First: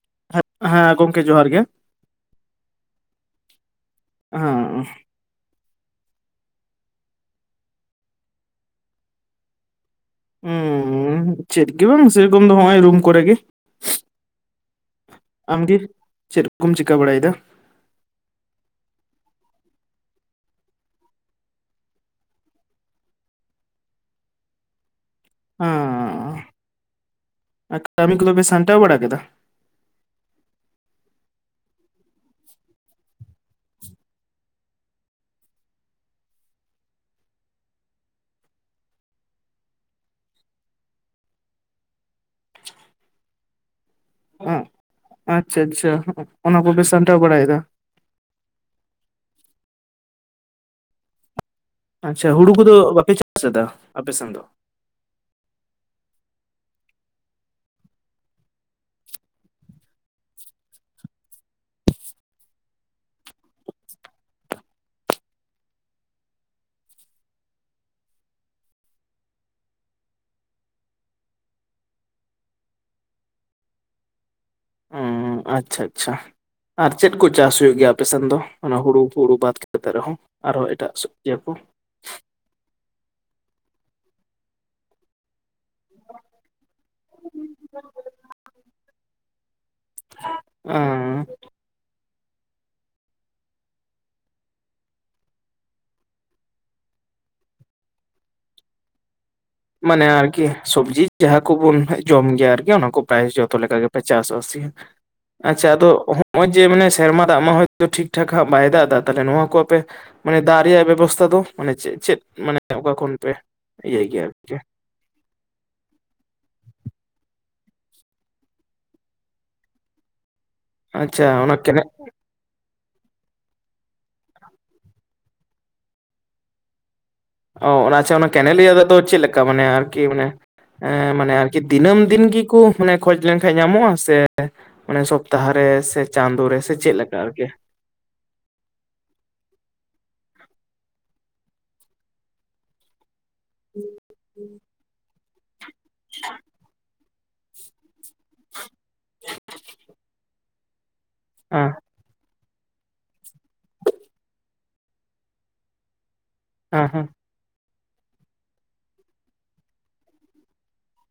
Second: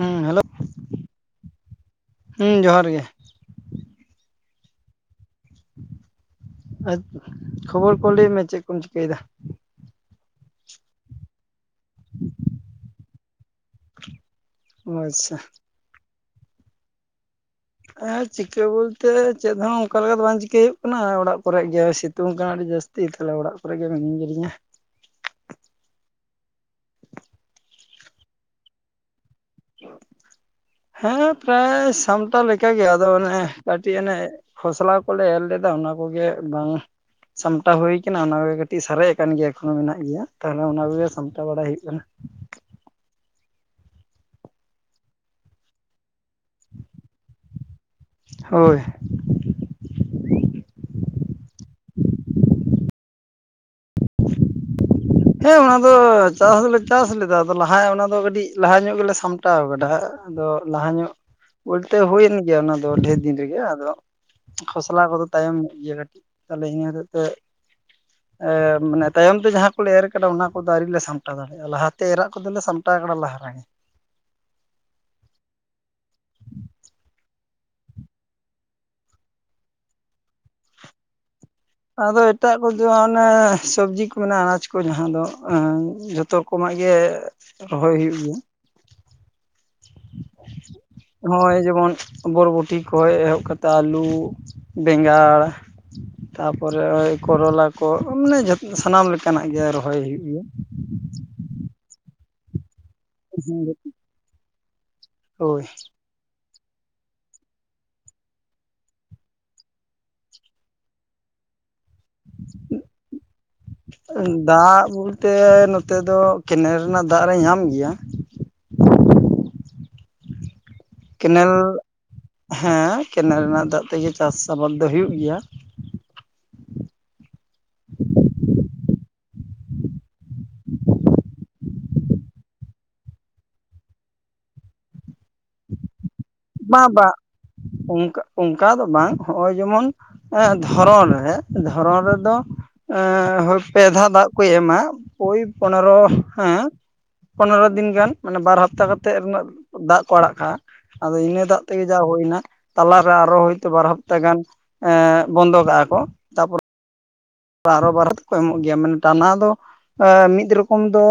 ᱦᱩᱸ ᱦᱮᱞᱳ ᱦᱮᱸ ᱜᱚᱝᱠᱮ ᱡᱚᱦᱟᱨ ᱜᱮ ᱦᱩ ᱡᱚᱦᱟᱨ ᱜᱮ ᱦᱟ ᱟᱪ ᱠᱷᱚᱵᱚᱨ ᱠᱚ ᱞᱟᱹᱭ ᱢᱮ ᱪᱮᱫ ᱠᱚᱢ ᱪᱤᱠᱟᱹᱭᱮᱫᱟ ᱾ ᱦᱚᱸ, ᱪᱮᱫ ᱜᱮ ᱵᱟᱝ ᱥᱮᱨᱚᱠᱚᱢ ᱫᱚ ᱱᱚᱜᱼᱚᱭ ᱨᱩᱢ ᱠᱚᱨᱮ ᱜᱮ ᱾ ᱚ ᱟᱪᱪᱷᱟ ᱟᱢᱜᱮ ᱪᱮᱫ ᱠᱚᱢ ᱪᱤᱠᱟᱹ ᱵᱟᱲᱟᱭᱮᱫᱟ ᱾ ᱦᱮᱸ ᱪᱤᱠᱟᱹ ᱵᱚᱞᱛᱮ ᱪᱮᱫ ᱦᱚᱸ ᱚᱱᱠᱟ ᱞᱮᱠᱟ ᱫᱚ ᱵᱟᱝ ᱪᱤᱠᱟᱹᱭ ᱦᱩᱭᱩᱜ ᱠᱟᱱᱟ, ᱚᱲᱟᱜ ᱠᱚᱨᱮ ᱜᱮ ᱥᱤᱛᱩᱝ ᱠᱟᱱᱟ ᱟᱹᱰᱤ ᱡᱟᱹᱥᱛᱤ ᱾ ᱛᱤᱛ ᱟᱞᱮ ᱚᱲᱟᱜ ᱠᱚᱨᱮᱜᱮ ᱢᱤᱱᱤᱧ ᱠᱤᱫᱤᱧᱟ ᱾ ᱦᱚᱸ ᱟᱨ, ᱠᱟᱹᱢᱤ ᱠᱚᱫᱚ ᱯᱮ ᱥᱟᱸᱴᱟᱣ ᱵᱟᱲᱟ ᱠᱮᱫᱟ ᱾ ᱦᱮᱸ ᱯᱨᱟᱭ ᱥᱟᱢᱴᱟᱣ ᱞᱮᱠᱟᱜᱮ ᱟᱫᱚ ᱚᱱᱮ ᱠᱟᱹᱴᱤᱡ ᱚᱱᱮ ᱠᱷᱚᱥᱞᱟ ᱠᱚᱞᱮ ᱮᱨ ᱞᱮᱫᱟ ᱚᱱᱟ ᱠᱚᱜᱮ ᱵᱟᱝ ᱟ ᱥᱟᱢᱴᱟᱣ ᱦᱩᱭ ᱠᱟᱱᱟ ᱚᱱᱟ ᱠᱚᱜᱮ ᱠᱟᱹᱴᱤᱡ ᱥᱟᱨᱮᱡ ᱟᱠᱟᱱ ᱜᱮᱭᱟ, ᱮᱠᱷᱚᱱ ᱦᱚᱸ ᱢᱮᱱᱟᱜ ᱜᱮᱭᱟ ᱛᱟᱦᱚᱞᱮ ᱚᱱᱟ ᱠᱚᱜᱮ ᱥᱟᱢᱴᱟᱣ ᱵᱟᱲᱟᱭ ᱦᱩᱭᱩᱜ ᱠᱟᱱᱟ ᱾ ᱦᱚᱸ, ᱟᱪᱪᱷᱟ ᱟᱪᱪᱷᱟ ᱚᱱᱟ ᱠᱚᱯᱮ ᱥᱟᱢᱴᱟᱣ ᱵᱟᱲᱟᱭᱮᱫᱟ ᱾ ᱦᱚᱭ ᱟᱪᱪᱷᱟ ᱦᱩᱲᱩ ᱠᱚᱫᱚ ᱵᱟᱯᱮ ᱪᱟᱥᱮᱫᱟ ᱟᱯᱮ ᱥᱮᱱ ᱫᱚ? ᱦᱮᱸ ᱚᱱᱟ ᱫᱚ, ᱪᱟᱥ ᱫᱚᱞᱮ ᱪᱟᱥ ᱞᱮᱫᱟ ᱟᱫᱚ ᱞᱟᱦᱟ ᱚᱱᱟ ᱫᱚ ᱠᱟᱹᱴᱤᱡ ᱞᱟᱦᱟ ᱧᱚᱜ ᱜᱮᱞᱮ ᱥᱟᱢᱴᱟᱣ ᱠᱟᱫᱟ ᱦᱟᱸᱜ ᱾ ᱟᱫᱚ ᱞᱟᱦᱟ ᱧᱚᱜ ᱵᱚᱞᱛᱮ ᱦᱩᱭᱮᱱ ᱜᱮᱭᱟ ᱚᱱᱟ ᱫᱚ ᱰᱷᱮᱨ ᱫᱤᱱ ᱨᱮᱜᱮ ᱟᱫᱚ ᱾ ᱠᱷᱚᱥᱞᱟ ᱠᱚᱫᱚ ᱛᱟᱭᱚᱢ ᱧᱚᱜ, ᱜᱮᱭᱟ ᱠᱟᱹᱴᱤᱡ ᱛᱟᱦᱚᱞᱮ ᱤᱱᱟᱹ ᱦᱚᱛᱮᱡ ᱛᱮ ᱮᱸ ᱢᱟᱱᱮ ᱛᱟᱭᱚᱢ ᱛᱮ ᱡᱟᱦᱟᱸ ᱚᱱᱰᱮ ᱮᱨ ᱠᱟᱫᱟ ᱚᱱᱟ ᱠᱚᱫᱚ ᱟᱣᱨᱤᱞᱮ ᱥᱟᱢᱴᱟᱣ ᱫᱟᱲᱮᱭᱟᱜᱼᱟ, ᱞᱟᱦᱟᱛᱮ ᱮᱨᱟᱜ ᱠᱚᱫᱚᱞᱮ ᱥᱟᱢᱴᱟᱣ ᱟᱠᱟᱫᱟ ᱞᱟᱦᱟ ᱨᱮᱜᱮ ᱾᱾ ᱦᱮᱸ ᱟᱪᱪᱷᱟ ᱟᱪᱪᱷᱟ ᱟᱨ ᱪᱮᱫ ᱠᱚ ᱪᱟᱥ ᱦᱩᱭᱩᱜ ᱜᱮᱭᱟ ᱟᱯᱮ ᱥᱮᱱ ᱫᱚ, ᱚᱱᱟ ᱦᱩᱲᱩ ᱠᱚ ᱦᱩᱲᱩ ᱵᱟᱫ ᱠᱟᱛᱮ ᱨᱮᱦᱚᱸ? ᱟᱨᱦᱚᱸ ᱮᱴᱟᱜ.. ᱤᱭᱟᱹ ᱠᱚ ᱟᱫᱚ ᱮᱴᱟᱜ ᱠᱚᱫᱚ ᱚᱱᱮ ᱥᱚᱵᱽᱡᱤ ᱠᱚ ᱢᱮᱱᱟᱜᱼᱟ ᱟᱱᱟᱡᱽ ᱠᱚ ᱡᱟᱦᱟᱸ ᱫᱚ ᱟᱩᱸ ᱡᱚᱛᱚ ᱨᱚᱠᱚᱢᱟᱜ ᱜᱮ ᱨᱚᱦᱚᱭ ᱦᱩᱭᱩᱜ ᱜᱮᱭᱟ ᱾ ᱩᱸ ᱦᱚᱭ ᱡᱮᱢᱚᱱᱼᱼ ᱵᱚᱨᱵᱚᱴᱤ ᱠᱷᱚᱡᱽ ᱮᱦᱚᱵ ᱠᱟᱛᱮᱫ ᱟᱹᱞᱩ, ᱵᱮᱸᱜᱟᱲ ᱛᱟᱯᱚᱨᱮ ᱚᱭ ᱠᱚᱨᱚᱞᱟ ᱠᱚ ᱢᱟᱱᱮ ᱥᱟᱱᱟᱢ ᱞᱮᱠᱟᱼᱼ ᱠᱟᱱᱟᱜ ᱜᱮ ᱟᱨ ᱢᱟᱱᱮ ᱟᱨᱠᱤ ᱥᱚᱵᱽᱡᱤ ᱡᱟᱦᱟᱸ ᱠᱚᱵᱩᱱ ᱡᱚᱢ ᱜᱮᱭᱟ, ᱟᱨᱠᱤ ᱚᱱᱟ ᱠᱚ ᱯᱨᱟᱭ ᱡᱚᱛᱚ ᱜᱮᱭᱟ ᱞᱮᱠᱟ ᱜᱮᱯᱮ ᱪᱟᱥ ᱟᱥᱤ ᱦᱳᱭ ᱟᱪᱪᱷᱟ ᱟᱫᱚ ᱱᱚᱜᱼᱚᱭ ᱡᱮ ᱢᱟᱱᱮ ᱥᱮᱨᱢᱟ ᱫᱟᱜ ᱢᱟ ᱦᱚᱭᱛᱚ, ᱴᱷᱤᱠ ᱴᱷᱟᱠ ᱦᱟᱸᱜ ᱵᱟᱭ ᱫᱟᱜ ᱮᱫᱟ ᱛᱟᱞᱦᱮ ᱱᱚᱣᱟ ᱠᱚ ᱟᱯᱮ ᱢᱟᱱᱮ ᱫᱟᱜ ᱨᱮᱭᱟᱜ ᱵᱮᱵᱚᱥᱛᱷᱟ ᱫᱚ ᱢᱟᱱᱮ ᱪᱮᱫ ᱪᱮᱫ ᱢᱟᱱᱮ ᱚᱠᱟ ᱠᱷᱚᱱ ᱯᱮ ᱤᱭᱟᱹᱭ ᱜᱮᱭᱟ ᱟᱨᱠᱤ ᱾ ᱫᱟᱜ ᱵᱚᱞᱛᱮ ᱱᱚᱛᱮ ᱫᱚ ᱠᱮᱱᱟᱞ ᱨᱮᱱᱟᱜ ᱫᱟᱜ ᱨᱮ ᱧᱟᱢ ᱜᱮᱭᱟ ᱾ ᱟᱪᱪᱷ ᱠᱮᱱᱮᱞ ᱚᱱᱟ ᱠᱮᱱᱮ ᱦᱮᱸ ᱠᱮᱱᱮᱞ ᱨᱮᱱᱟᱜ ᱫᱟᱜ ᱛᱮᱜᱮ ᱪᱟᱥ ᱟᱵᱟᱫᱽ ᱫᱚ ᱦᱩᱭᱩᱜ ᱜᱮᱭᱟ ᱾ ᱚᱸ ᱚᱱᱟ ᱟᱪᱷᱟ ᱚᱱᱟ ᱠᱮᱱᱮᱞᱤᱭᱟᱹ ᱨᱮᱫᱚ ᱪᱮᱫ ᱞᱮᱠᱟ ᱢᱟᱱᱮ ᱟᱨᱠᱤ ᱢᱟᱱᱮ ᱮᱸ ᱢᱟᱱᱮ ᱟᱨᱠᱤ ᱫᱤᱱᱟᱹᱢ ᱫᱤᱱ ᱜᱮᱠᱚ ᱢᱟᱱᱮ ᱠᱷᱚᱡᱽ ᱞᱮᱱᱠᱷᱟᱱ ᱧᱟᱢᱚᱜᱼᱟ ᱥᱮ ᱟᱱᱮ ᱥᱚᱯᱛᱟᱦᱚᱨᱮ ᱥᱮ ᱪᱟᱸᱫᱚ ᱨᱮ ᱥᱮ ᱵᱟᱝ ᱪᱮᱫ ᱵᱟᱝ ᱞᱮᱠᱟ ᱟᱨᱠᱤ? ᱚᱱᱠᱟ ᱚᱱᱠᱟ ᱫᱚ ᱵᱟᱝ ᱦᱚᱸᱜᱼᱚᱭ ᱡᱮᱢᱚᱱ ᱮᱦᱸ ᱫᱷᱚᱨᱚᱱ ᱨᱮ, ᱫᱷᱚᱨᱚᱱ ᱨᱮᱫᱚ ᱮᱮᱸ ᱦᱳᱭ ᱯᱮ ᱫᱷᱟᱣ ᱫᱟᱜ ᱠᱚ ᱮᱢᱟ ᱳᱭ ᱯᱚᱱᱮᱨᱚ ᱦᱮᱸ ᱯᱚᱱᱮᱨᱚ ᱫᱤᱱ ᱜᱟᱱ ᱾ ᱢᱟᱱᱮ ᱵᱟᱨ ᱦᱟᱯᱛᱟ ᱠᱟᱛᱮᱫ ᱨᱮᱱᱟᱜ ᱫᱟᱜ ᱠᱚ ᱟᱲᱟᱜ ᱠᱟᱜᱼᱟ ᱟᱫᱚ ᱤᱱᱟᱹ ᱫᱟᱜ ᱦᱮᱸ ᱛᱮᱜᱮ ᱡᱟ ᱦᱩᱭᱱᱟ ᱾ ᱛᱟᱞᱟᱨᱮ ᱟᱨᱚ ᱦᱳᱭᱛᱳ ᱵᱟᱨ ᱦᱟᱯᱛᱟ ᱮᱸ ᱜᱟᱱ ᱵᱚᱱᱫᱚ ᱠᱟᱜᱼᱟ ᱠᱚ ᱾ [inaudible] ᱵᱟᱨᱚ ᱵᱟᱨᱚ ᱛᱮᱠᱚ ᱮᱢᱚᱜ ᱜᱮᱭᱟ ᱢᱟᱱᱮ ᱴᱟᱱᱟ ᱫᱚ ᱟ ᱢᱤᱫ ᱨᱚᱠᱚᱢ ᱫᱚ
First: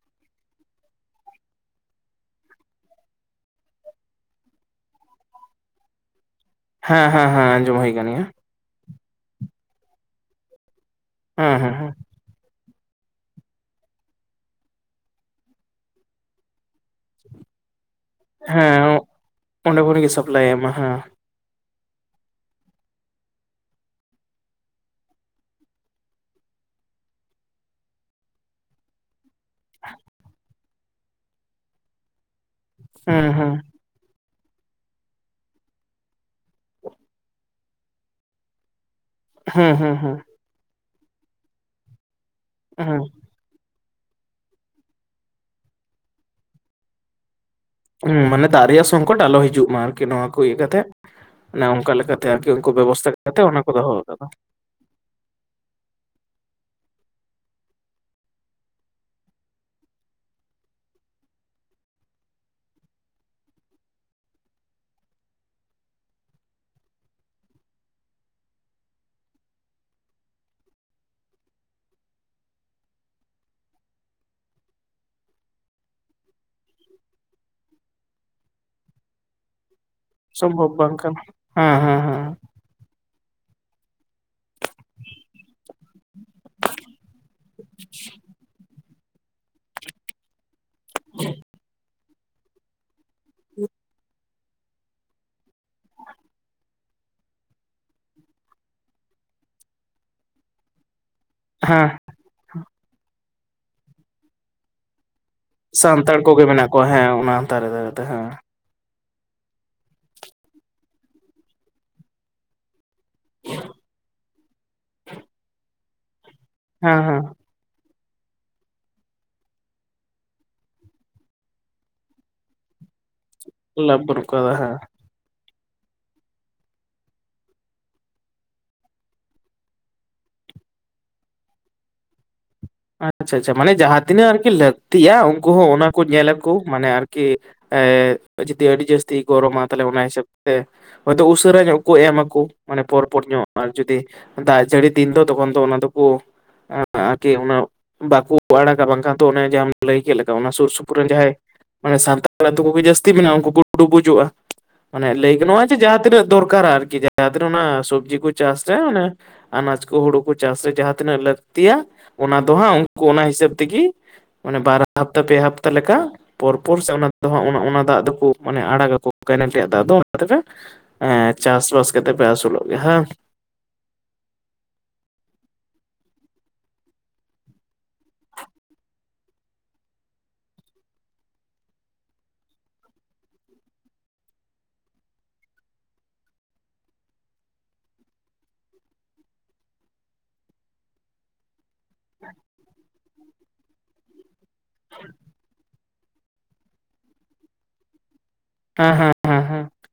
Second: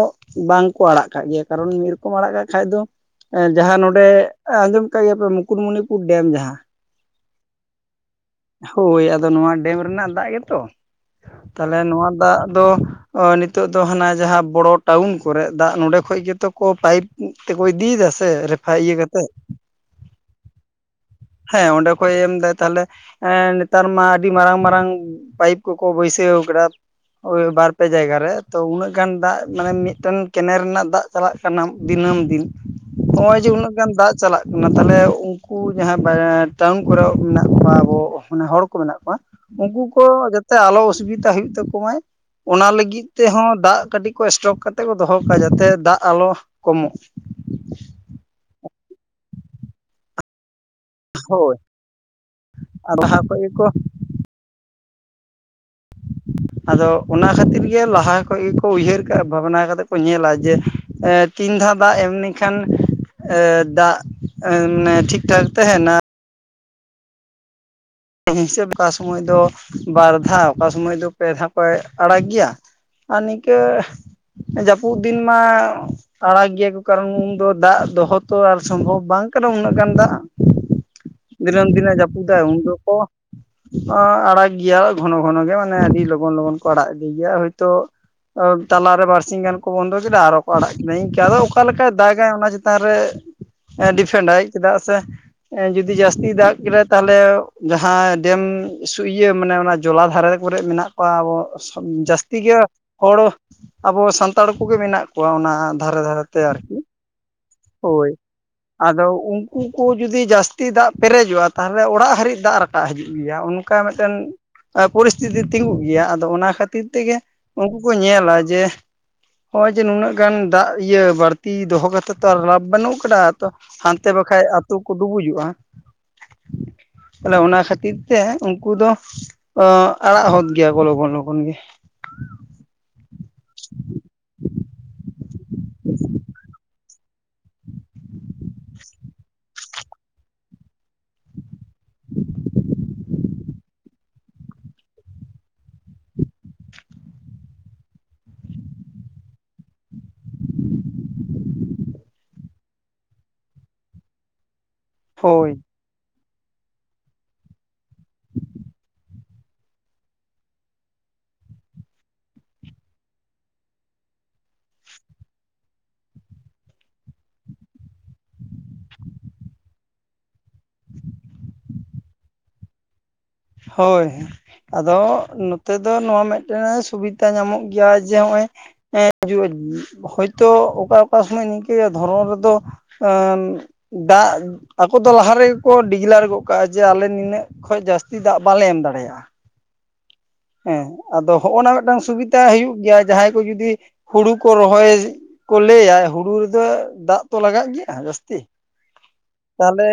ᱵᱟᱝ ᱠᱚ ᱟᱲᱟᱜ ᱠᱟᱜ ᱜᱮᱭᱟ ᱠᱟᱨᱚᱱ ᱢᱤᱫ ᱨᱚᱠᱚᱢ ᱟᱲᱟᱜ ᱠᱟᱜ ᱠᱷᱟᱡᱽ ᱫᱚ ᱮᱸ ᱡᱟᱦᱟᱸ ᱱᱚᱸᱰᱮ ᱟᱸᱡᱚᱢ ᱠᱟᱜ ᱜᱮᱭᱟᱯᱮ ᱢᱩᱠᱩᱴᱢᱩᱱᱤᱯᱩᱨ ᱰᱮᱢ ᱡᱟᱦᱟᱸ ᱦᱮᱸ ᱦᱮᱸ ᱦᱮᱸ ᱟᱸᱡᱚᱢ ᱦᱩᱭ ᱠᱟᱱ ᱜᱮᱭᱟ ᱾ ᱦᱳᱭ ᱟᱫᱚ ᱱᱚᱣᱟ ᱰᱮᱢ ᱨᱮᱱᱟᱜ ᱫᱟᱜ ᱜᱮᱛᱚ ᱦᱮᱸ ᱦᱮᱸ ᱛᱟᱞᱦᱮ ᱦᱮᱸ ᱱᱚᱣᱟ ᱫᱟᱜ ᱫᱚ [inaudible] ᱱᱤᱛᱚᱜ ᱫᱚ ᱦᱟᱱᱟ ᱡᱟᱦᱟᱸ ᱵᱚᱲᱚ ᱴᱟᱣᱩᱱ ᱠᱚᱨᱮ ᱫᱟᱜ ᱱᱚᱸᱰᱮ ᱠᱷᱚᱡᱽ ᱜᱮᱛᱚ ᱠᱚ ᱯᱟᱭᱤᱯ ᱛᱮᱠᱚ ᱤᱫᱤᱭ ᱫᱟᱥᱮ ᱨᱮᱯᱷᱟ ᱤᱭᱟᱹ ᱦᱮᱸ ᱠᱟᱛᱮᱫ ᱾ ᱚᱸᱰᱮ ᱠᱷᱚᱱ ᱜᱮ ᱥᱟᱯᱞᱟᱭ ᱮᱢᱟ ᱦᱮᱸ, ᱦᱮᱸ ᱚᱸᱰᱮ ᱠᱷ ᱮᱢᱫᱟ‌ ᱛᱟᱦᱞᱮ ᱮ ᱱᱮᱛᱟᱨ ᱢᱟ ᱟᱹᱰᱤ ᱢᱟᱨᱟᱝ ᱢᱟᱨᱟᱝ ᱯᱟᱭᱤᱯ ᱠᱚᱠᱚ ᱵᱟᱹᱭᱥᱟᱹᱣ ᱟᱠᱟᱫᱟ ᱵᱟᱨ ᱯᱮ ᱡᱟᱭᱜᱟ ᱨᱮ, ᱛᱚ ᱩᱱᱟᱹᱜ ᱜᱟᱱ ᱫᱟᱜ ᱢᱟᱱᱮ ᱢᱤᱫᱴᱮᱱ ᱠᱮᱱᱮᱞ ᱨᱮᱱᱟᱜ ᱫᱟᱜ ᱪᱟᱞᱟᱜ ᱠᱟᱱᱟ ᱫᱤᱱᱟᱹᱢ ᱫᱤᱱ, ᱦᱮᱸ ᱱᱚᱜ ᱚᱭ ᱡᱮ ᱦᱮᱸ ᱩᱱᱟᱹᱜ- ᱜᱟᱱ ᱫᱟᱜ ᱪᱟᱞᱟᱜ ᱠᱟᱱᱟ ᱛᱟᱦᱚᱞᱮ ᱩᱱᱠᱩ ᱡᱟᱦᱟᱸᱭ ᱴᱟᱣᱩᱱ ᱠᱚᱨᱮ ᱢᱮᱱᱟᱜ ᱠᱚᱣᱟ ᱟᱵᱚ ᱢᱟᱱᱮ ᱦᱚᱲ ᱠᱚ ᱢᱮᱱᱟᱜ ᱠᱚᱣᱟ ᱦᱮᱸ ᱩᱱᱠᱩ ᱦᱮᱸ ᱠᱚ ᱦᱮᱸ ᱡᱟ- ᱛᱮ ᱟᱞᱚ ᱚᱥᱩᱵᱤᱫᱟ ᱦᱩᱭᱩᱜ ᱛᱟᱠᱚᱢᱟᱭ ᱚᱱᱟ ᱦᱮᱸ ᱞᱟᱹᱜᱤᱫ ᱛᱮᱦᱚᱸ ᱫᱟᱜ ᱠᱟᱹᱴᱤᱡ ᱠᱚ ᱥᱴᱚᱠ ᱠᱟᱛᱮ ᱠᱚ ᱫᱚᱦᱚ ᱠᱟᱜᱼᱟ ᱡᱟᱛᱮ ᱫᱟᱜ ᱟᱞᱚ ᱠᱚᱢᱚᱜ, ᱦᱩᱸ ᱢᱟᱱᱮ ᱫᱟᱜ ᱨᱮᱭᱟᱜ ᱥᱚᱝᱠᱚᱴ ᱟᱞᱚ ᱦᱤᱡᱩᱜ ᱢᱟ ᱟᱨᱠᱤ ᱱᱚᱣᱟ ᱠᱚ ᱤᱭᱟᱹ ᱠᱟᱛᱮᱜ᱾ ᱦᱳᱭ ᱚᱱᱮ ᱚᱱᱠᱟ ᱞᱮᱠᱟᱛᱮ ᱟᱨᱠᱤ ᱩᱱᱠᱩ ᱟᱨ ᱵᱮᱵᱚᱥᱛᱷᱟ ᱞᱟᱦᱟ ᱠᱷᱚᱡ ᱠᱟᱛᱮ ᱚᱱᱟ ᱜᱮᱠᱚ ᱠᱚ ᱫᱚᱦᱚ ᱟᱠᱟᱫᱟ᱾ ᱟᱫᱚ ᱚᱱᱟ ᱠᱷᱟᱹᱛᱤᱨ ᱜᱮ ᱞᱟᱦᱟ ᱠᱷᱚᱡᱽ ᱜᱮᱠᱚ ᱩᱭᱦᱟᱹᱨ ᱠᱟᱜᱼᱟ ᱵᱷᱟᱵᱽᱱᱟ ᱠᱟᱛᱮ ᱠᱚ ᱧᱮᱞᱟ ᱡᱮ, ᱮ ᱛᱤᱱ ᱫᱷᱟᱣ ᱫᱟᱜ ᱮᱢᱱᱤ ᱠᱷᱟᱱ ᱫᱟᱜ ᱢᱟᱱᱮ ᱴᱷᱤᱠᱴᱷᱟᱠ ᱛᱟᱦᱮᱱᱟ᱾ ᱦᱤᱥᱟᱹᱵᱽ ᱚᱠᱟ ᱥᱚᱢᱚᱭ ᱫᱚ ᱵᱟᱨ ᱫᱷᱟᱣ ᱚᱠᱟ ᱥᱚᱢᱚᱭ ᱫᱚ ᱯᱮ ᱫᱷᱟᱣ ᱠᱚ ᱟᱲᱟᱜ ᱜᱮᱭᱟ, ᱟᱨ ᱱᱤᱝᱠᱟᱹ ᱡᱟᱹᱯᱩᱫ ᱫᱤᱱ ᱢᱟ ᱟᱲᱟᱜ ᱜᱮᱭᱟ ᱠᱚ ᱠᱟᱨᱚᱱ ᱩᱱ ᱫᱚ ᱫᱟᱜ ᱫᱚᱦᱚ ᱛᱚ ᱟᱨ ᱥᱚᱢᱵᱷᱚᱵ ᱵᱟᱝ ᱠᱟᱱᱟ ᱩᱱᱟᱹᱜ ᱜᱟᱱ ᱫᱟᱜ ᱥᱚᱢᱵᱷᱚᱵ ᱵᱟᱝ ᱠᱟᱱᱟ ᱫᱤᱱᱟᱹᱢ ᱦᱮᱸ ᱫᱤᱱᱮ ᱦᱮᱸ ᱦᱮᱸ ᱡᱟᱹᱯᱩᱫᱟᱭ ᱩᱱ ᱫᱚᱠᱚ ᱟᱲᱟᱜ ᱜᱮᱭᱟ ᱜᱷᱚᱱᱚ ᱜᱷᱚᱱᱚᱜᱮ ᱢᱟᱱᱮ ᱟᱹᱰᱤ ᱞᱚᱜᱚᱱ ᱞᱚᱜᱚᱱ ᱠᱚ ᱟᱲᱟᱜ ᱤᱫᱤᱭ ᱜᱮᱭᱟ ᱦᱳᱭᱛᱳ ᱛᱟᱞᱟᱮ ᱵᱟᱨᱥᱤᱝ ᱜᱟᱱ ᱠᱚ ᱵᱚᱱᱫᱚ ᱠᱮᱫᱟ ᱟᱨᱚ ᱠᱚ ᱟᱲᱟᱜ ᱠᱮᱫᱟ ᱤᱱᱠᱟᱹ ᱟᱫᱚ ᱚᱠᱟ ᱞᱮᱠᱟᱭ ᱫᱟᱜᱟᱭ ᱚᱱᱟ ᱪᱮᱛᱟᱱ ᱨᱮ ᱰᱤᱯᱮᱱᱰᱟᱭ, ᱪᱮᱫᱟᱜ ᱥᱮ ᱡᱩᱫᱤ ᱡᱟᱹᱥᱛᱤ ᱫᱟᱜ ᱠᱮᱫᱟ ᱛᱟᱦᱚᱞᱮ ᱡᱟᱦᱟᱸ ᱰᱮᱢ ᱤᱭᱟᱹ ᱢᱟᱱᱮ ᱚᱱᱟ ᱡᱚᱞᱟ ᱫᱷᱟᱨᱮ ᱠᱚᱨᱮ ᱢᱮᱱᱟᱜ ᱠᱚᱣᱟ ᱟᱵᱚ ᱦᱮᱸ ᱡᱟᱹᱥᱛᱤ ᱜᱮ ᱦᱚᱲ ᱟᱵᱚ ᱥᱟᱱᱛᱟᱲ ᱠᱚᱜᱮ ᱢᱮᱱᱟᱜ ᱠᱚᱣᱟ ᱚᱱᱟ ᱫᱷᱟᱨᱮ ᱥᱟᱱᱛᱟᱲ ᱫᱷᱟᱨᱮᱛᱮ ᱠᱚᱜᱮ ᱢᱮᱱᱟᱜ ᱟᱨᱠᱤ ᱠᱚᱣᱟ ᱦᱮᱸ ᱚᱱᱟ ᱟᱨᱮ ᱨᱮᱫᱚ, ᱦᱳᱭ, ᱟᱫᱚ ᱩᱱᱠᱩ ᱠᱚ ᱡᱩᱫᱤ ᱡᱟᱹᱥᱛᱤ ᱫᱟᱜ ᱯᱮᱨᱮᱡᱚᱜᱼᱟ ᱛᱟᱦᱚᱞᱮ ᱚᱲᱟᱜ ᱦᱟᱹᱨᱤᱡ ᱫᱟᱜ ᱨᱟ ᱠᱟᱜ ᱦᱤᱡᱩᱜ ᱜᱮᱭᱟ ᱚᱱᱠᱟ ᱢᱤᱫᱴᱮᱱ ᱯᱚᱨᱤᱥᱛᱷᱤᱛᱤ ᱛᱤᱸᱜᱩᱜ ᱜᱮᱭᱟ ᱟᱫᱚ ᱚᱱᱟ ᱠᱷᱟᱹᱛᱤᱨ ᱦᱮᱸ ᱛᱮᱜᱮ ᱦᱮᱸ ᱩᱱᱠᱩ ᱠᱚ ᱧᱮᱞᱟ ᱡᱮ ᱦᱚᱜᱼᱚᱭ ᱡᱮ ᱱᱩᱱᱟᱹᱜ ᱜᱟᱱ ᱫᱟᱜ ᱤᱭᱟᱹ ᱵᱟᱹᱲᱛᱤ ᱫᱚᱦᱚ ᱠᱟᱛᱮ ᱛᱚ ᱞᱟᱵᱷ ᱵᱟᱹᱱᱩᱜ ᱠᱟᱫᱟ ᱛᱚ ᱞᱟᱵᱷ ᱦᱟᱱᱛᱮ ᱵᱟᱹᱱᱩᱜ ᱵᱟᱠᱷᱟᱡ ᱠᱟᱫᱟ ᱟᱹᱛᱩ ᱦᱮᱸ ᱠᱚ ᱰᱩᱵᱩᱡᱚᱜᱼᱟ᱾ ᱛᱟᱞᱮ ᱚᱱᱟ ᱠᱷᱟᱹᱛᱤᱨ ᱛᱮ ᱩᱱᱠᱩ ᱫᱚ ᱚ ᱟᱲᱟᱜ ᱦᱚᱫ ᱜᱮᱭᱟ ᱠᱚ ᱞᱚᱜᱚᱱ ᱞᱚᱜᱚᱱ ᱜᱮ᱾ ᱟᱪᱪᱷᱟ ᱟᱪᱪᱷᱟ ᱢᱟᱱᱮ ᱡᱟᱦᱟᱸ ᱛᱤᱱᱟᱹᱜ ᱟᱨᱠᱤ ᱞᱟᱹᱠᱛᱤᱜᱼᱟ ᱩᱱᱠᱩ ᱦᱚᱸ ᱚᱱᱟ ᱠᱚ ᱧᱮᱞ ᱟᱠᱚ ᱢᱟᱱᱮ ᱟᱨ ᱠᱤ ᱮᱸ ᱡᱩᱫᱤ ᱟᱹᱰᱤ ᱤ ᱡᱟᱹᱥᱛᱤ ᱜᱚᱨᱚᱢᱟ ᱛᱟᱦᱞᱮ ᱚᱱᱟ ᱦᱤᱥᱟᱹᱵᱽ ᱛᱮ, ᱦᱚᱭᱛᱳ ᱩᱥᱟᱹᱨᱟ ᱧᱚᱜ ᱠᱚ ᱮᱢᱟᱠᱚ ᱢᱟᱱᱮ ᱯᱚᱨᱯᱚᱨ ᱧᱚᱜ ᱟᱨ ᱡᱩᱫᱤ ᱫᱟᱜ ᱡᱟᱹᱲᱤ ᱫᱤᱱ ᱫᱚ ᱛᱚᱠᱷᱚᱱ ᱫᱚ ᱚᱱᱟ ᱫᱚᱠᱚ ᱟᱨᱠᱤ ᱚᱱᱟ ᱵᱟᱠᱚ ᱟᱲᱟᱜᱟ ᱵᱟᱝᱠᱷᱟᱱ ᱛ ᱚᱱᱮ ᱡᱟᱦᱟᱸᱢ ᱞᱟᱹᱭ ᱠᱮᱫ ᱞᱮᱠᱟ ᱚᱱᱟ ᱥᱩᱨ ᱥᱩᱯᱩᱨ ᱨᱮᱱ ᱡᱟᱦᱟᱸᱭ ᱢᱟᱱᱮ ᱥᱟᱱᱛᱟᱲ ᱟᱹᱛᱩ ᱠᱚᱜᱮ ᱡᱟᱹᱥᱛᱤ ᱢᱮᱱᱟᱜᱼᱟ ᱩᱱᱠᱩ ᱠᱚ ᱰᱩᱵᱩᱡᱚᱜᱼᱟ᱾ ᱢᱟᱱᱮ ᱞᱟᱹᱭ ᱦᱳᱭ ᱜᱟᱱᱚᱜᱼᱟ ᱡᱟᱦᱟᱸ ᱛᱤᱱᱟᱹᱜ ᱫᱚᱨᱠᱟᱨᱟ ᱟᱨᱠᱤ ᱡᱟᱦᱟᱸ ᱛᱤᱱᱟᱹᱜ ᱚᱱᱟ ᱥᱚᱵᱡᱤ ᱠᱚ ᱪᱟᱥᱟ ᱚᱱᱮ ᱟᱱᱟᱡ ᱠᱚ ᱦᱩᱲᱩ ᱠᱚ ᱪᱟᱥ ᱨᱮ ᱡᱟᱦᱟᱸ ᱛᱤᱱᱟᱹᱜ ᱞᱟᱹᱠᱛᱤᱭᱟ ᱚᱱᱟ ᱫᱚ ᱦᱟᱸᱜ ᱩᱱᱠᱩ ᱚᱱᱟ ᱦᱤᱥᱟᱹᱵ ᱛᱮᱜᱤ ᱢᱟᱱᱮ ᱵᱟᱨᱟ ᱦᱟᱯᱛᱟ ᱯᱮ ᱦᱟᱯᱛᱟ ᱞᱮᱠᱟ ᱯᱚᱨᱯᱚᱨ ᱥᱮ ᱚᱱᱟ ᱫᱚ ᱚᱱᱟ ᱫᱟᱜ ᱫᱚᱠᱚ ᱢᱟᱱᱮ ᱟᱲᱟᱜᱟᱚ ᱠᱮᱱᱮᱞ ᱨᱮᱭᱟᱜ ᱫᱟᱜ ᱫᱚ ᱚᱱᱟ ᱛᱮᱜᱮ ᱮᱸ ᱪᱟᱥ ᱵᱟᱥ ᱠᱟᱛᱮ ᱯᱮ ᱟᱥᱩᱞᱚᱜ ᱜᱮᱭᱟ ᱵᱟᱝ? ᱦᱳᱭ ᱟᱫᱚ ᱱᱚᱛᱮ ᱫᱚ ᱱᱚᱣᱟ ᱢᱤᱫᱴᱮᱱ ᱥᱩᱵᱤᱫᱟ ᱧᱟᱢᱚᱜ ᱜᱮᱭᱟ ᱡᱮ ᱱᱚᱜ ᱚᱭ ᱦᱮ ᱦᱤᱡᱩᱜ ᱦᱳᱭᱛᱳ ᱚᱠᱟ ᱚᱠᱟ ᱥᱚᱢᱚᱭ ᱱᱤᱝᱠᱟᱹᱭᱟᱭ ᱫᱷᱚᱨᱚᱢ ᱨᱮᱫᱚ ᱟᱨ ᱫᱟᱜ ᱟᱠᱚ ᱫᱚ ᱞᱟᱦᱟ ᱨᱮᱜᱮ ᱠᱚ ᱰᱤᱜᱽᱞᱟᱨ ᱜᱚᱫ ᱠᱟᱜᱼᱟ ᱡᱮ ᱟᱞᱮ ᱱᱤᱱᱟᱹᱜ ᱠᱷᱚᱱ ᱡᱟᱹᱥ ᱛᱤ ᱫᱟᱜ ᱵᱟᱞᱮ ᱮᱢ ᱫᱟᱲᱮᱭᱟᱜᱼᱟ᱾ ᱦᱮᱸ ᱟᱫᱚ ᱦᱚᱜᱼᱚ ᱱᱟ ᱢᱤᱫᱴᱟᱝ ᱥᱩᱵᱤᱫᱷᱟ ᱦᱩᱭᱩᱜ ᱜᱮᱭᱟ ᱡᱟᱦᱟᱸᱭ ᱠᱚ ᱡᱩᱫᱤ ᱦᱩᱲᱩ ᱠᱚ ᱨᱚᱦᱚᱭ ᱠᱚ ᱞᱟᱹᱭᱟ ᱦᱩᱲᱩ ᱨᱮᱫᱚ ᱫᱟᱜ ᱛᱚ ᱞᱟᱜᱟᱜ ᱜᱮᱭᱟ ᱡᱟᱹᱥᱛᱤ᱾ ᱦᱮᱸ ᱦᱮᱸ ᱦᱮᱸ ᱦᱮᱸ ᱛᱟᱞᱮ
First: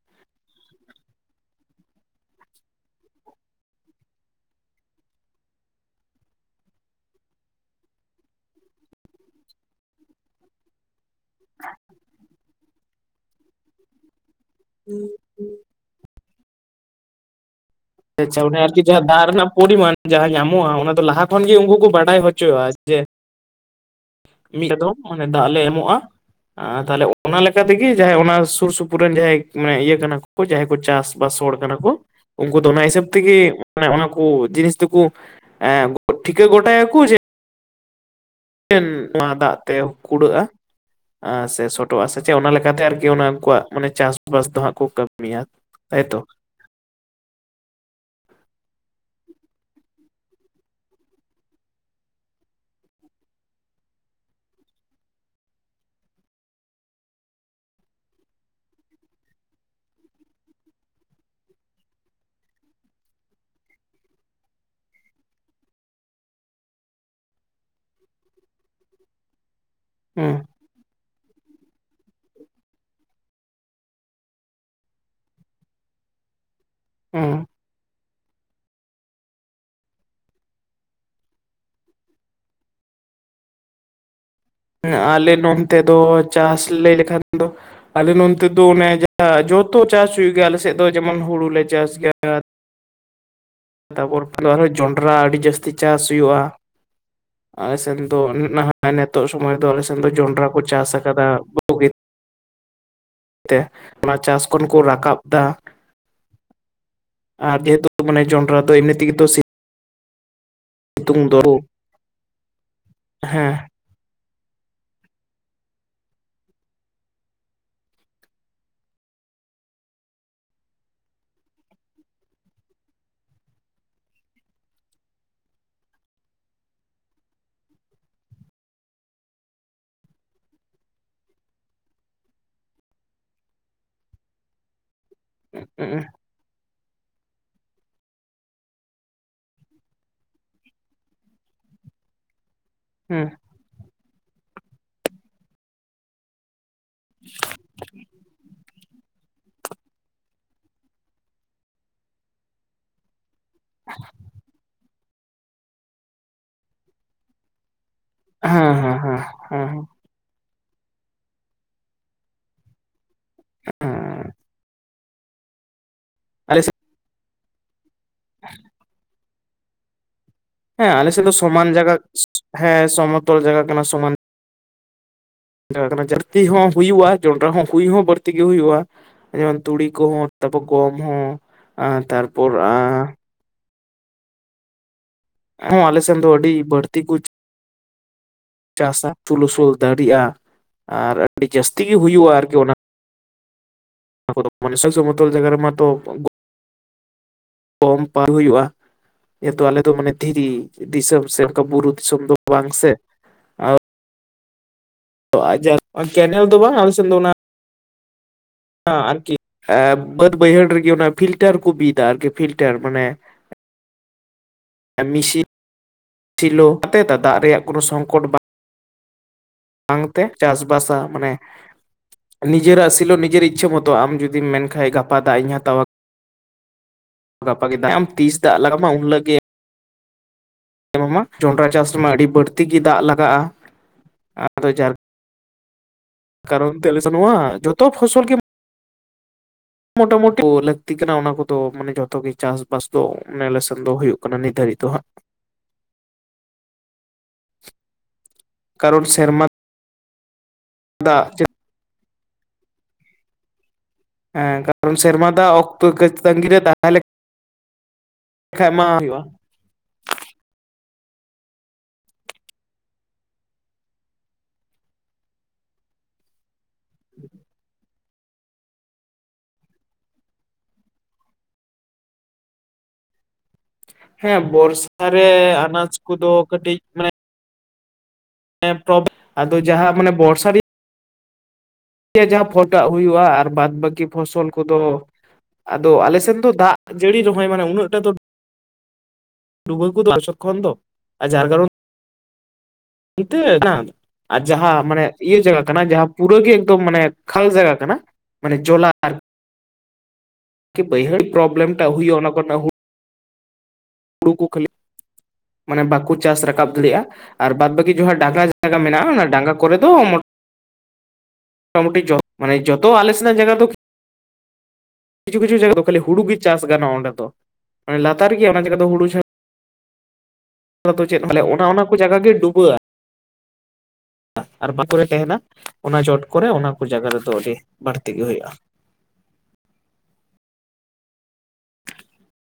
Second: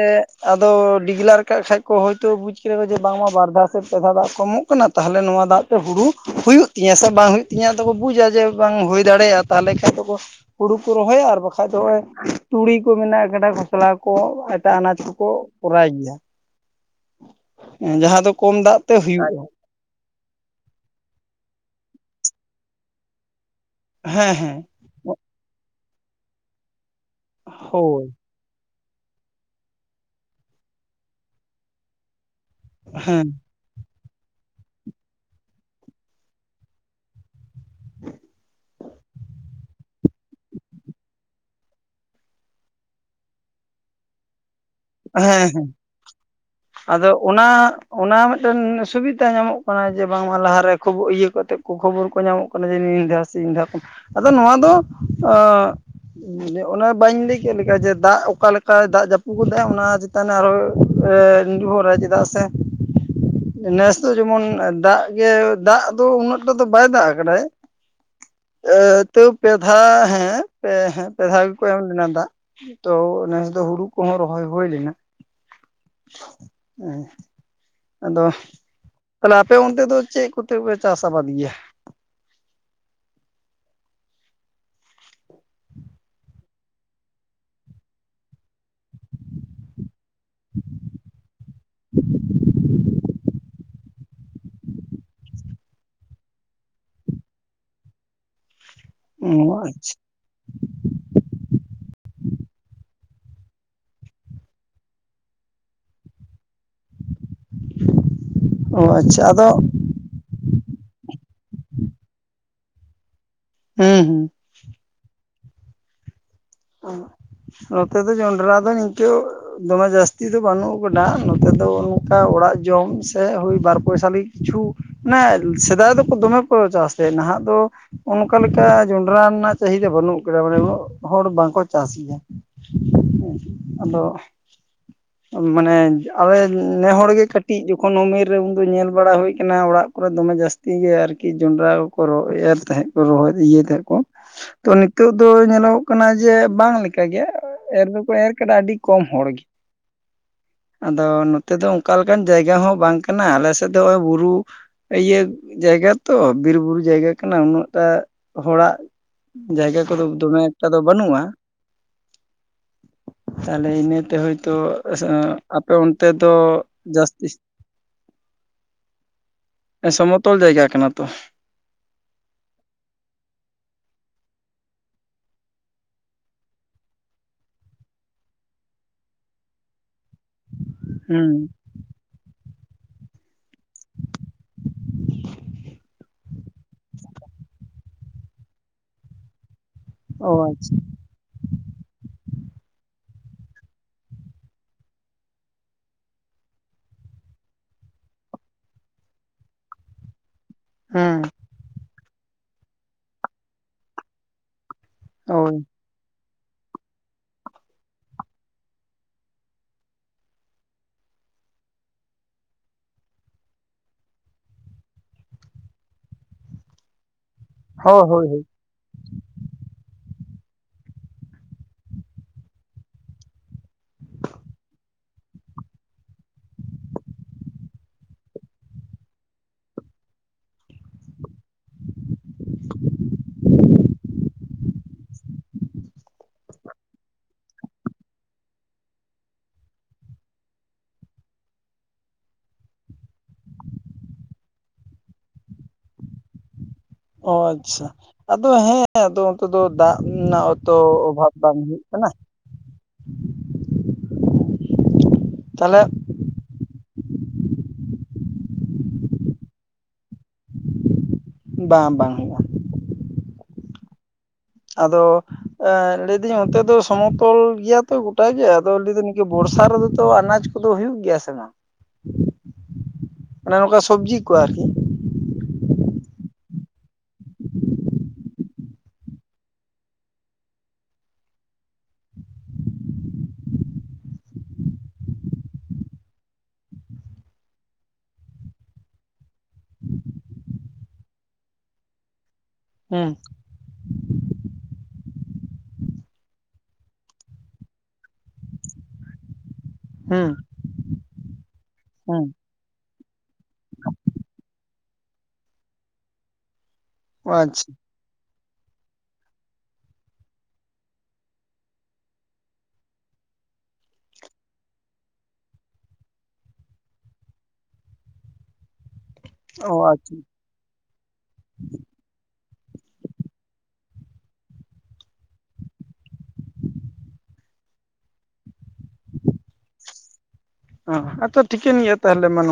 ᱟᱫᱚ ᱰᱤᱜᱽᱞᱟᱨ ᱠᱟᱜ ᱠᱷᱟᱡ ᱠᱚ ᱦᱳᱭᱛᱳ ᱵᱩᱡ ᱠᱮᱫ ᱠᱚ ᱡᱮ ᱵᱟᱝᱢᱟ ᱵᱟᱨ ᱵᱟᱨ ᱯᱮ ᱫᱷᱟ ᱫᱟᱜ ᱠᱚᱢᱚᱜ ᱠᱟᱱᱟ [unintelligible] [unintelligible] ᱱᱚᱣᱟ ᱫᱟᱜ ᱛᱮ ᱦᱩᱲᱩ ᱦᱩᱭᱩᱜ ᱛᱤᱧᱟᱹ ᱥᱮ ᱵᱟᱝ ᱦᱩᱭᱩᱜ ᱛᱤᱧᱟᱹ ᱟᱫᱚ ᱠᱚ ᱵᱩᱡᱟ ᱡᱮ ᱵᱟᱝ ᱦᱩᱭ ᱫᱟᱲᱮᱭᱟᱜᱼᱟ ᱛᱟᱞᱦᱮ ᱠᱷᱟᱡ ᱫᱚᱠᱚ ᱼᱼ ᱦᱩᱲᱩ ᱠᱚ ᱨᱚᱦᱚᱭᱟ ᱟᱨ ᱵᱟᱠᱷᱟᱡ ᱫᱚ ᱱᱚᱜᱚᱭ ᱛᱩᱲᱤ ᱠᱚ ᱢᱮᱱᱟᱜᱼᱟ ᱠᱟᱰᱟ ᱜᱷᱚᱥᱞᱟ ᱠᱚ ᱼᱼ ᱮᱴᱟᱜ ᱟᱱᱟᱡ ᱠᱚᱠᱚ ᱠᱚᱨᱟᱭ ᱜᱮᱭᱟ ᱾ ᱟᱪᱪᱷᱟ ᱚᱱᱮ ᱟᱨᱠᱤ ᱡᱟᱦᱟᱸ ᱫᱟᱜ ᱨᱮᱱᱟᱜ ᱯᱚᱨᱤᱢᱟᱱ ᱡᱟᱦᱟᱸ ᱧᱟᱢᱚᱜᱼᱟ ᱚᱱᱟ ᱫᱚ ᱞᱟᱦᱟ ᱠᱷᱚᱱ ᱜᱮ ᱩᱱᱠᱩ ᱠᱚ ᱵᱟᱰᱟᱭ ᱦᱚᱪᱚᱜᱼᱟ ᱾ ᱡᱮ ᱦᱮᱸ ᱦᱮᱸ ᱢᱤᱫᱴᱮ ᱫᱚ ᱫᱟᱜ ᱞᱮ ᱮᱢᱚᱜᱼᱟ ᱟ ᱛᱟᱞᱮ ᱼᱼ ᱚᱱᱟ ᱞᱮᱠᱟ ᱛᱤᱜᱤ ᱦᱳᱭ ᱡᱟᱦᱟᱸᱭ ᱚᱱᱟ ᱥᱩᱨ ᱥᱩᱯᱩᱨ ᱨᱮᱱ ᱡᱟᱦᱟᱸᱭ ᱢᱟᱱᱮ ᱤᱭᱟᱹ ᱠᱟᱱᱟ ᱠᱚ ᱡᱟᱦᱟᱸᱭ ᱠᱚ ᱪᱟᱥ ᱵᱟᱥ ᱦᱚᱲ ᱠᱟᱱᱟ ᱠᱩ ᱼᱼ ᱚᱱᱟ ᱦᱤᱥᱟᱹᱵ ᱦᱮᱸ ᱛᱤᱜᱤ ᱚᱱᱟ ᱠᱩ ᱡᱤᱱᱤᱥ ᱫᱩᱠᱩ ᱮ ᱴᱷᱤᱠᱟᱹ ᱜᱚᱴᱟᱭᱟᱠᱩ ᱡᱮ ᱼᱼ ᱢᱤᱫᱴᱮᱱ ᱱᱚᱣᱟ ᱫᱟᱜ ᱛᱮ ᱠᱩᱲᱟᱹᱜᱼᱟ ᱾ ᱟ ᱥᱮ ᱥᱚᱴᱚᱜᱼᱟ ᱥᱮ ᱪᱮᱫ ᱚᱱᱟ ᱞᱮᱠᱟᱛᱮ ᱟᱨᱠᱤ ᱚᱱᱟ ᱩᱱᱠᱩᱣᱟᱜ ᱢᱟᱱᱮ ᱪᱟᱥᱵᱟᱥ ᱫᱚ ᱦᱟᱸᱜ ᱠᱩ ᱼᱼ ᱦᱮᱸ ᱦᱮᱸ ᱟᱫᱚ ᱚᱱᱟ ᱚᱱᱟ ᱢᱤᱫᱴᱮᱱ ᱥᱩᱵᱤᱫᱟ ᱧᱟᱢᱚᱜ ᱠᱟᱱᱟ ᱡᱮ ᱵᱟᱝᱢᱟ ᱞᱟᱦᱟᱨᱮ ᱠᱷᱚᱵᱚ ᱤᱭᱟᱹ ᱠᱟᱛᱮᱜ ᱠᱚ ᱠᱷᱚᱵᱚᱨ ᱠᱚ ᱧᱟᱢᱚᱜ ᱠᱟᱱᱟ- ᱠᱟᱱᱟ ᱡᱮ ᱱᱤᱱ ᱫᱷᱟᱣ ᱥᱮ ᱤᱱ ᱫᱷᱟᱣ ᱟᱫᱚ ᱱᱚᱣᱟ ᱫᱚ ᱢᱟᱱᱮ ᱚᱱᱟ ᱵᱟᱹᱧ ᱞᱟᱹᱭ ᱠᱮᱫ ᱞᱮᱠᱟ ᱡᱮ ᱫᱟᱜ ᱚᱠᱟᱞᱮᱠᱟ ᱫᱟᱜ ᱡᱟᱹᱯᱩᱫ ᱼᱼ ᱚᱱᱟ ᱪᱮᱛᱟᱱ ᱟᱨᱦᱚ ᱱᱤᱨᱵᱷᱚᱨᱟᱭ ᱪᱮᱫᱟᱜ ᱥᱮ ᱾ ᱱᱮᱥ ᱫᱚ ᱡᱮᱢᱚᱱ ᱫᱟᱜ ᱜᱮ ᱫᱟᱜ ᱫᱚ ᱩᱱᱟᱹᱜᱴᱟ ᱫᱚ ᱵᱟᱭ ᱫᱟᱜ ᱟᱠᱟᱫᱟᱭ ᱾ ᱟ ᱛᱚ ᱯᱮᱫᱷᱟ ᱦᱩᱸ ᱦᱮᱸ ᱼᱼ ᱯᱮ ᱦᱮᱸ ᱯᱮ ᱫᱷᱟᱣ ᱜᱮᱠᱚ ᱮᱢ ᱞᱮᱱᱟ ᱫᱟᱜ ᱛᱚ ᱱᱮᱥ ᱫᱚ ᱦᱩᱲᱩ ᱠᱚᱦᱚᱸ ᱨᱚᱦᱚᱭ ᱼᱼ ᱦᱩᱭᱞᱤᱱᱟ ᱦᱩᱸ ᱾ ᱟᱫᱚ ᱛᱟᱞᱮ ᱟᱯᱮ ᱚᱱᱛᱮ ᱫᱚ ᱪᱮᱫ ᱠᱚᱛᱮ ᱯᱮ ᱪᱟᱥ ᱟᱵᱟᱫ ᱜᱮᱭᱟ? ᱟᱞᱮ ᱱᱚᱱᱛᱮ ᱫᱚ ᱪᱟᱥ ᱞᱟᱹᱭ ᱞᱮᱠᱷᱟᱱ ᱫᱚ ᱟᱞᱮ ᱱᱚᱱᱛᱮ ᱫᱚ ᱚᱱᱮ ᱡᱚᱛᱚ ᱪᱟᱥ ᱦᱩᱭᱩᱜ ᱜᱮᱭᱟ ᱟᱞᱮ ᱥᱮᱫ ᱫᱚ ᱡᱮᱢᱚᱱ ᱦᱩᱲᱩ ᱞᱮ ᱪᱟᱥ ᱜᱮᱭᱟ ᱾ ᱛᱟᱯᱚᱨ ᱡᱚᱱᱰᱨᱟ ᱟᱹᱰᱤ ᱡᱟᱹᱥᱛᱤ ᱪᱟᱥ ᱦᱩᱭᱩᱜᱼᱟ ᱾ ᱟᱞᱮ ᱥᱮᱱ ᱫᱚ ᱱᱟᱦᱟᱜ ᱱᱤᱛᱳᱜ ᱥᱚᱢᱚᱭ ᱚ ᱫᱚ ᱟᱞᱮ ᱥᱮᱱ ᱫᱚ ᱡᱚᱱᱰᱨᱟ ᱠᱚ ᱪᱟᱥ ᱟᱠᱟᱫᱟ ᱵᱩᱜᱤ ᱼᱼ ᱛᱮ ᱚᱱᱟ ᱪᱟᱥ ᱠᱷᱚᱱ ᱠᱚ ᱨᱟᱠᱟᱵ ᱫᱟ ᱾ ᱟᱨ ᱡᱮᱦᱮᱛᱩ ᱢᱟᱱᱮ ᱡᱚᱱᱰᱨᱟ ᱫᱚ ᱮᱢᱱᱤ ᱛᱤᱜᱤ ᱛᱚ ᱟᱪᱪᱷᱟ ᱼᱼ ᱟᱫᱚ ᱥᱤᱭᱩᱜ ᱫᱚ ᱦᱮᱸ ᱾ ᱦᱩᱸ ᱦᱩᱸ ᱾ ᱱᱚᱛᱮ ᱫᱚ ᱡᱚᱱᱰᱨᱟ ᱫᱚ ᱱᱤᱠᱟᱹ ᱼᱼ ᱫᱚᱢᱮ ᱡᱟᱹᱥᱛᱤ ᱫᱚ ᱵᱟᱹᱱᱩᱜ ᱠᱟᱫᱟ ᱱᱚᱛᱮ ᱫᱚ ᱚᱱᱠᱟ ᱚᱲᱟᱜ ᱡᱚᱢ ᱥᱮ ᱦᱳᱭ ᱵᱟᱨ ᱯᱚᱭᱥᱟᱞᱤ ᱾ ᱠᱤᱪᱷᱩ ᱢᱟᱱᱮ ᱥᱮᱫᱟᱭ ᱫᱚᱠᱚ ᱫᱚᱢᱮ ᱠᱚ ᱪᱟᱥ ᱛᱟᱦᱮᱜ ᱱᱟᱦᱟᱜ ᱫᱚ ᱼᱼ ᱚᱱᱠᱟ ᱞᱮᱠᱟ ᱡᱚᱸᱰᱨᱟ ᱨᱮᱱᱟᱜ ᱪᱟᱹᱦᱤᱫᱟ ᱵᱟᱹᱱᱩᱜ ᱠᱟᱫᱟ ᱢᱟᱱᱮ ᱩᱱᱟᱹᱜ ᱦᱚᱲ ᱵᱟᱝ ᱼᱼ ᱠᱚ ᱪᱟᱥ ᱜᱮᱭᱟ ᱟᱫᱚ ᱢᱟᱱᱮ ᱦᱮᱸ ᱟᱞᱮ ᱼᱼ ᱱᱮ ᱦᱚᱲ ᱜᱮ ᱠᱟᱹᱴᱤᱡ ᱡᱚᱠᱷᱚᱱ ᱩᱢᱮᱨ ᱨᱮ ᱩᱱᱫᱚ ᱧᱮᱞ ᱵᱟᱲᱟ ᱦᱩᱭ ᱠᱟᱱᱟ ᱚᱲᱟᱜ ᱠᱚᱨᱮ ᱫᱚᱢᱮ [unintelligible] ᱛᱤᱜᱮ ᱟᱨᱠᱤ ᱡᱚᱸᱰᱨᱟ ᱠᱚᱠᱚ ᱨᱚᱜ ᱮᱨ ᱛᱟᱦᱮᱸᱫ ᱾ ᱦᱮᱸ ᱨᱚᱦᱚᱭ ᱤᱭᱟᱹᱭ ᱛᱟᱦᱮᱸᱫ ᱠᱚ ᱛᱚ ᱱᱤᱛᱚᱜ ᱫᱚ ᱧᱮᱞᱚᱜᱚᱜ ᱠᱟᱱᱟ ᱡᱮ ᱵᱟᱝ ᱼᱼ ᱮᱨ ᱫᱚᱠᱚ ᱮᱨ ᱠᱮᱫᱟ ᱟᱹᱰᱤ ᱠᱚᱢ ᱦᱚᱲ ᱜᱮ ᱾ ᱟᱫᱚ ᱱᱚᱛᱮ ᱫᱚ ᱚᱱᱠᱟ ᱞᱮᱠᱟᱱ ᱡᱟᱭᱜᱟ ᱦᱚᱸ ᱵᱟᱝ ᱠᱟᱱᱟ ᱟᱞᱮ ᱥᱮᱫ ᱫᱚ ᱦᱚᱜᱼᱚᱭ ᱵᱩᱨᱩ ᱼᱼ ᱤᱭᱟᱹ ᱡᱟᱭᱜᱟ ᱛᱚ ᱵᱤᱨ ᱵᱩᱨᱩ ᱡᱟᱭᱜᱟ ᱠᱟᱱᱟ ᱩᱱᱟᱹᱜᱴᱟᱜ ᱼᱼ ᱦᱮᱸ ᱦᱚᱲᱟᱜ ᱦᱮᱸ ᱦᱮᱸ ᱦᱮᱸ ᱡᱟᱭᱜᱟ ᱠᱚᱫᱚ ᱫᱚᱢᱮ ᱼᱼ ᱮᱴᱟ ᱫᱚ ᱵᱟᱹᱱᱩᱜᱼᱟ ᱛᱟᱞᱮ ᱤᱱᱟᱹᱛᱮ ᱦᱮᱸ ᱦᱳᱭᱛᱳ ᱼᱼ ᱟᱯᱮ ᱚᱱᱛᱮ ᱫᱚ ᱟᱞᱮ ᱥᱮᱫ ᱡᱟᱹᱥᱛᱤᱥ [inaudible] ᱥᱚᱢᱚᱛᱚᱞ ᱡᱟᱭᱜᱟ ᱠᱟᱱᱟ ᱦᱮᱸ ᱛᱚ ᱟᱞᱮᱥᱮᱫ ᱫᱚ ᱥᱚᱢᱟᱱ ᱡᱟᱭᱜᱟ ᱦᱮᱸ ᱥᱚᱢᱚᱛᱚᱞ ᱡᱟᱭᱜᱟ ᱠᱟᱱᱟ ᱥᱚᱢᱟᱱ ᱼᱼ ᱠᱟᱱᱟ ᱡᱟᱹᱥᱛᱤ ᱦᱚᱸ ᱦᱩᱭᱩᱜᱼᱟ ᱡᱚᱱᱰᱨᱟ ᱦᱚᱸ ᱦᱩᱭ ᱦᱚᱸ ᱵᱟᱹᱲᱛᱤ ᱜᱮ ᱦᱩᱭᱩᱜᱼᱟ ᱡᱮᱢᱚᱱ ᱛᱩᱲᱤ ᱠᱚᱦᱚᱸ ᱼᱼ ᱛᱟᱯᱚ ᱠᱚᱢ ᱦᱩᱸ ᱦᱚᱸ ᱛᱟᱨᱯᱚᱨ ᱟ ᱼᱼ ᱦᱳ ᱟᱞᱮᱥᱮᱱ ᱫᱚ ᱟᱹᱰᱤ ᱵᱟᱹᱲᱛᱤ ᱠᱩ ᱼᱼ ᱪᱟᱥᱟ ᱯᱩᱞᱩᱥᱩ ᱫᱟᱲᱤᱜᱼᱟ ᱚ ᱟᱪᱪᱷᱟ ᱟᱨ ᱟᱹᱰᱤ ᱡᱟᱹᱥᱛᱤ ᱜᱮ ᱦᱩᱭᱩᱜᱼᱟ ᱟᱨᱠᱤ ᱚᱱᱟ ᱼᱼ ᱚᱱᱟ ᱠᱚᱫᱚ ᱥᱚᱢᱚᱛᱚᱞ ᱡᱟᱜᱟ ᱨᱮᱢᱟᱛᱚ ᱼᱼ [unintelligible] ᱦᱩᱭᱩᱜᱼᱟ ᱡᱮᱦᱛᱩ ᱟᱞᱮ ᱫᱚ ᱢᱟᱱᱮ ᱫᱷᱤᱨᱤ ᱼᱼ ᱦᱮᱸ ᱫᱤᱥᱚᱢ ᱥᱮ ᱚᱱᱠᱟ ᱵᱩᱨᱩ ᱫᱤᱥᱚᱢ ᱫᱚ ᱵᱟᱝ ᱥᱮ ᱾ ᱦᱳᱭ [unintelligible] ᱠᱮᱱᱮᱞ ᱫᱚ ᱵᱟᱝ ᱟᱞᱮ ᱥᱮᱱ ᱫᱚ ᱚᱱᱟ ᱟᱨᱠᱤ ᱮᱸᱜ ᱵᱟᱹᱫ ᱵᱟᱹᱭᱦᱟᱹᱲ ᱨᱮᱜᱮ ᱚᱱᱟ ᱯᱷᱤᱞᱴᱟᱨ ᱠᱚ ᱵᱤᱫᱟ ᱟᱨᱠᱤ ᱯᱷᱤᱞᱴᱟᱨ ᱢᱟᱱᱮ ᱢᱤᱥᱤᱱ ᱥᱮᱞᱳ ᱫᱟᱜᱽ ᱨᱮᱭᱟᱜ ᱠᱳᱱᱳ ᱦᱳᱭ ᱥᱚᱝᱠᱚᱴ ᱦᱳᱭ ᱵᱟᱝ ᱦᱳᱭ ᱵᱟᱝᱛᱮ ᱪᱟᱥᱵᱟᱥᱟ ᱢᱟᱱᱮ ᱱᱤᱡᱮᱨᱟᱜ ᱥᱤᱞᱳ ᱱᱤᱡᱮᱨ ᱤᱪᱪᱷᱟᱹ ᱢᱚᱛᱚ ᱟᱢ ᱡᱩᱫᱤᱢ ᱢᱮᱱᱠᱷᱟᱡ ᱜᱟᱯᱟ ᱫᱟᱜᱽ ᱤᱧ ᱦᱟᱛᱟᱣᱟ ᱜᱟᱯᱟᱜᱮ ᱫᱟᱜᱽ ᱮᱢ ᱛᱤᱥ ᱫᱟᱜᱽ ᱞᱟᱜᱟᱣ ᱢᱟ ᱩᱱ ᱞᱤᱞᱳᱜ ᱜᱮ ᱢᱟ ᱡᱚᱱᱰᱟᱨᱟ ᱪᱟᱥ ᱨᱮᱢᱟ ᱟᱹᱰᱤ ᱵᱟᱹᱲᱛᱤ ᱜᱮ ᱫᱟᱜᱽ ᱞᱟᱜᱟᱜᱼᱟ ᱟᱫᱚ ᱡᱟ ᱠᱟᱨᱚᱱ ᱛᱮᱞᱮ ᱥᱮ ᱟᱱᱼᱟ ᱡᱚᱛᱚ ᱯᱷᱚᱥᱚᱞ ᱜᱮ ᱢᱳᱴᱟ ᱢᱩᱴᱤ ᱞᱟᱹᱠᱛᱤ ᱠᱟᱱᱟ ᱚᱱᱟ ᱠᱚᱫᱚ ᱢᱟᱱᱮ ᱡᱚᱛᱚ ᱜᱮ ᱪᱟᱥᱵᱟᱥ ᱫᱚ ᱟᱞᱮ ᱥᱮᱱ ᱫᱚ ᱦᱩᱭᱩᱜ ᱠᱟᱱᱟ ᱱᱤᱛ ᱫᱷᱟᱨᱤᱡ ᱫᱚ ᱦᱟᱸᱜ ᱚ ᱟᱪᱪᱷᱟ ᱟᱫᱚ ᱦᱮᱸ ᱠᱟᱨᱚᱱ ᱟᱫᱚ ᱥᱮᱨᱢᱟ ᱚᱱᱛᱮ ᱫᱚ ᱫᱟᱜᱽ ᱨᱮᱱᱟᱜ ᱛᱚ ᱫᱟᱜ ᱚᱵᱷᱟᱵᱽ ᱵᱟᱝ ᱱᱩ [unintelligible] ᱦᱮᱸ ᱠᱟᱨᱚᱢ ᱥᱮᱨᱢᱟ ᱫᱟᱜᱽ ᱛᱟᱦᱚᱞᱮ ᱚᱠᱛᱚ ᱛᱟᱜᱤ ᱨᱮ ᱫᱟᱜᱽ ᱛᱟᱦᱚᱞᱮ ᱠᱷᱟᱹᱡ ᱢᱟ ᱦᱩᱭᱩᱜᱼᱟ ᱵᱟᱝ ᱵᱟᱝ ᱦᱩᱭᱩᱜᱼᱟ᱾ ᱟᱫᱚ ᱞᱟᱹᱭ ᱫᱟᱹᱧ ᱚᱱᱛᱮ ᱫᱚ ᱥᱚᱢᱚᱛᱚᱞ ᱜᱮᱭᱟ ᱛᱚ ᱜᱚᱴᱟᱜᱮ ᱟᱫᱚ ᱞᱟᱹᱭ ᱫᱟᱹᱧ ᱱᱤᱠᱟᱹ ᱵᱚᱨᱥᱟ ᱨᱮᱫᱚ ᱛᱚ ᱟᱱᱟᱡ ᱠᱚ ᱠᱚᱫᱚ ᱦᱩᱭᱩᱜ ᱜᱮᱭᱟ ᱥᱮ ᱵᱟᱝ [inaudible] ᱚᱱᱮ ᱱᱚᱝᱠᱟ ᱥᱚᱵᱡᱤ ᱦᱮᱸ ᱵᱚᱨᱥᱟ ᱨᱮ ᱟᱱᱟᱡ ᱠᱚᱫᱚ ᱠᱟᱹᱴᱤᱡᱽ ᱢᱟᱱᱮ ᱟᱫᱚ ᱡᱟᱦᱟᱸ ᱢᱟᱱᱮ ᱵᱚᱨᱥᱟ ᱨᱤ ᱡᱟᱦᱟᱸ ᱯᱷᱚᱴ ᱫᱟᱜ ᱦᱩᱭᱩᱜᱼᱟ ᱟᱨ ᱵᱟᱫ ᱵᱟᱹᱠᱤ ᱯᱷᱚᱥᱚᱞ ᱠᱚᱫᱚ ᱟᱫᱚ ᱟᱞᱮ ᱥᱮᱱ ᱫᱚ ᱫᱟᱜᱽ ᱡᱟᱹᱲᱤ ᱨᱮᱦᱚᱸᱚᱭ ᱢᱟᱱᱮ ᱩᱱᱟᱹᱜᱴᱟ ᱫᱚ ᱰᱩᱵᱟᱹᱭ ᱠᱚ ᱟᱥᱚᱞ ᱠᱷᱚᱱ ᱫᱚ ᱟᱨ ᱡᱟᱨ ᱠᱚᱱᱛᱮ ᱦᱩᱸ ᱱᱮᱛᱚᱜ ᱠᱟᱱᱟ ᱟᱨ ᱡᱟᱦᱟᱸ ᱢᱟᱱᱮ ᱤᱭᱟᱹ ᱡᱟᱭᱜᱟ ᱠᱟᱱᱟ ᱡᱟᱦᱟᱸ ᱯᱩᱨᱟᱹ ᱜᱮ ᱮᱠᱫᱚᱢ ᱢᱟᱱᱮ ᱠᱷᱟᱞ ᱡᱟᱭᱜᱟ ᱠᱟᱱᱟ ᱢᱟᱱᱮ ᱡᱚᱞᱟᱨ ᱦᱩᱸ ᱵᱟᱹᱭᱦᱟᱹᱲ ᱯᱨᱚᱵᱮᱢ ᱴᱟᱜ ᱦᱩᱭᱩᱜᱼᱟ ᱦᱩᱸ ᱚᱱᱟ ᱠᱚ ᱨᱮᱱᱟ ᱦᱩᱞ [inaudible] ᱦᱩᱲᱩ ᱠᱚ ᱠᱷᱟᱹᱞᱤ ᱢᱟᱱᱮ ᱵᱟᱠᱚ ᱪᱟᱥ ᱨᱟᱠᱟᱵ ᱫᱟᱲᱮᱭᱟᱜᱼᱟ ᱟᱨ ᱟᱪᱪᱷᱟ ᱵᱟᱫ ᱵᱟᱹᱠᱤ ᱡᱟᱦᱟᱸ ᱰᱟᱸᱜᱟ ᱡᱟᱭᱜᱟ ᱢᱮᱱᱟᱜᱼᱟ ᱚᱱᱟ ᱰᱟᱸᱜᱟ ᱠᱚᱨᱮ ᱫᱚ ᱢᱚᱴᱟ ᱢᱩᱴᱤ ᱡᱚ ᱢᱟᱱᱮ ᱡᱚᱛᱚ ᱟᱞᱮ ᱥᱮᱱᱟᱜ ᱡᱟᱭᱜᱟ ᱫᱚ ᱠᱤᱪᱷᱩ ᱠᱤᱪᱷᱩ ᱡᱟᱭᱜᱟ ᱠᱷᱟᱞᱤ ᱦᱩᱲᱩ ᱜᱮ ᱪᱟᱥ ᱜᱚᱱᱚᱜᱼᱟ ᱚᱸᱰᱮ ᱫᱚ ᱞᱟᱛᱟᱨ ᱜᱮ ᱚᱱᱟ ᱡᱟᱭᱜᱟ ᱫᱚ ᱦᱩᱲᱩ ᱪᱷᱟ ᱚ ᱟᱪᱪᱷᱟ ᱫᱚ ᱪᱮᱫ ᱚᱱᱟ ᱚᱱᱟ ᱠᱚ ᱡᱟᱭᱜᱟ ᱜᱮ ᱰᱩᱵᱟᱹᱜᱼᱟ ᱟᱨ ᱯᱟᱛᱷᱩ ᱨᱮ ᱛᱟᱦᱮᱱᱟ ᱚᱱᱟ ᱪᱚᱴ ᱠᱚᱨᱮ ᱚᱱᱟ ᱠᱚ ᱡᱟᱭᱜᱟ ᱨᱮᱫᱚ ᱟᱹᱰᱤ ᱵᱟᱹᱲᱛᱤ ᱜᱮ ᱦᱩᱭᱩᱜᱼᱟ᱾ ᱟᱪᱷᱟ ᱴᱷᱤᱠᱟᱹᱱ ᱜᱮᱭᱟ ᱛᱟᱦᱚᱞᱮ ᱢᱟᱱᱮ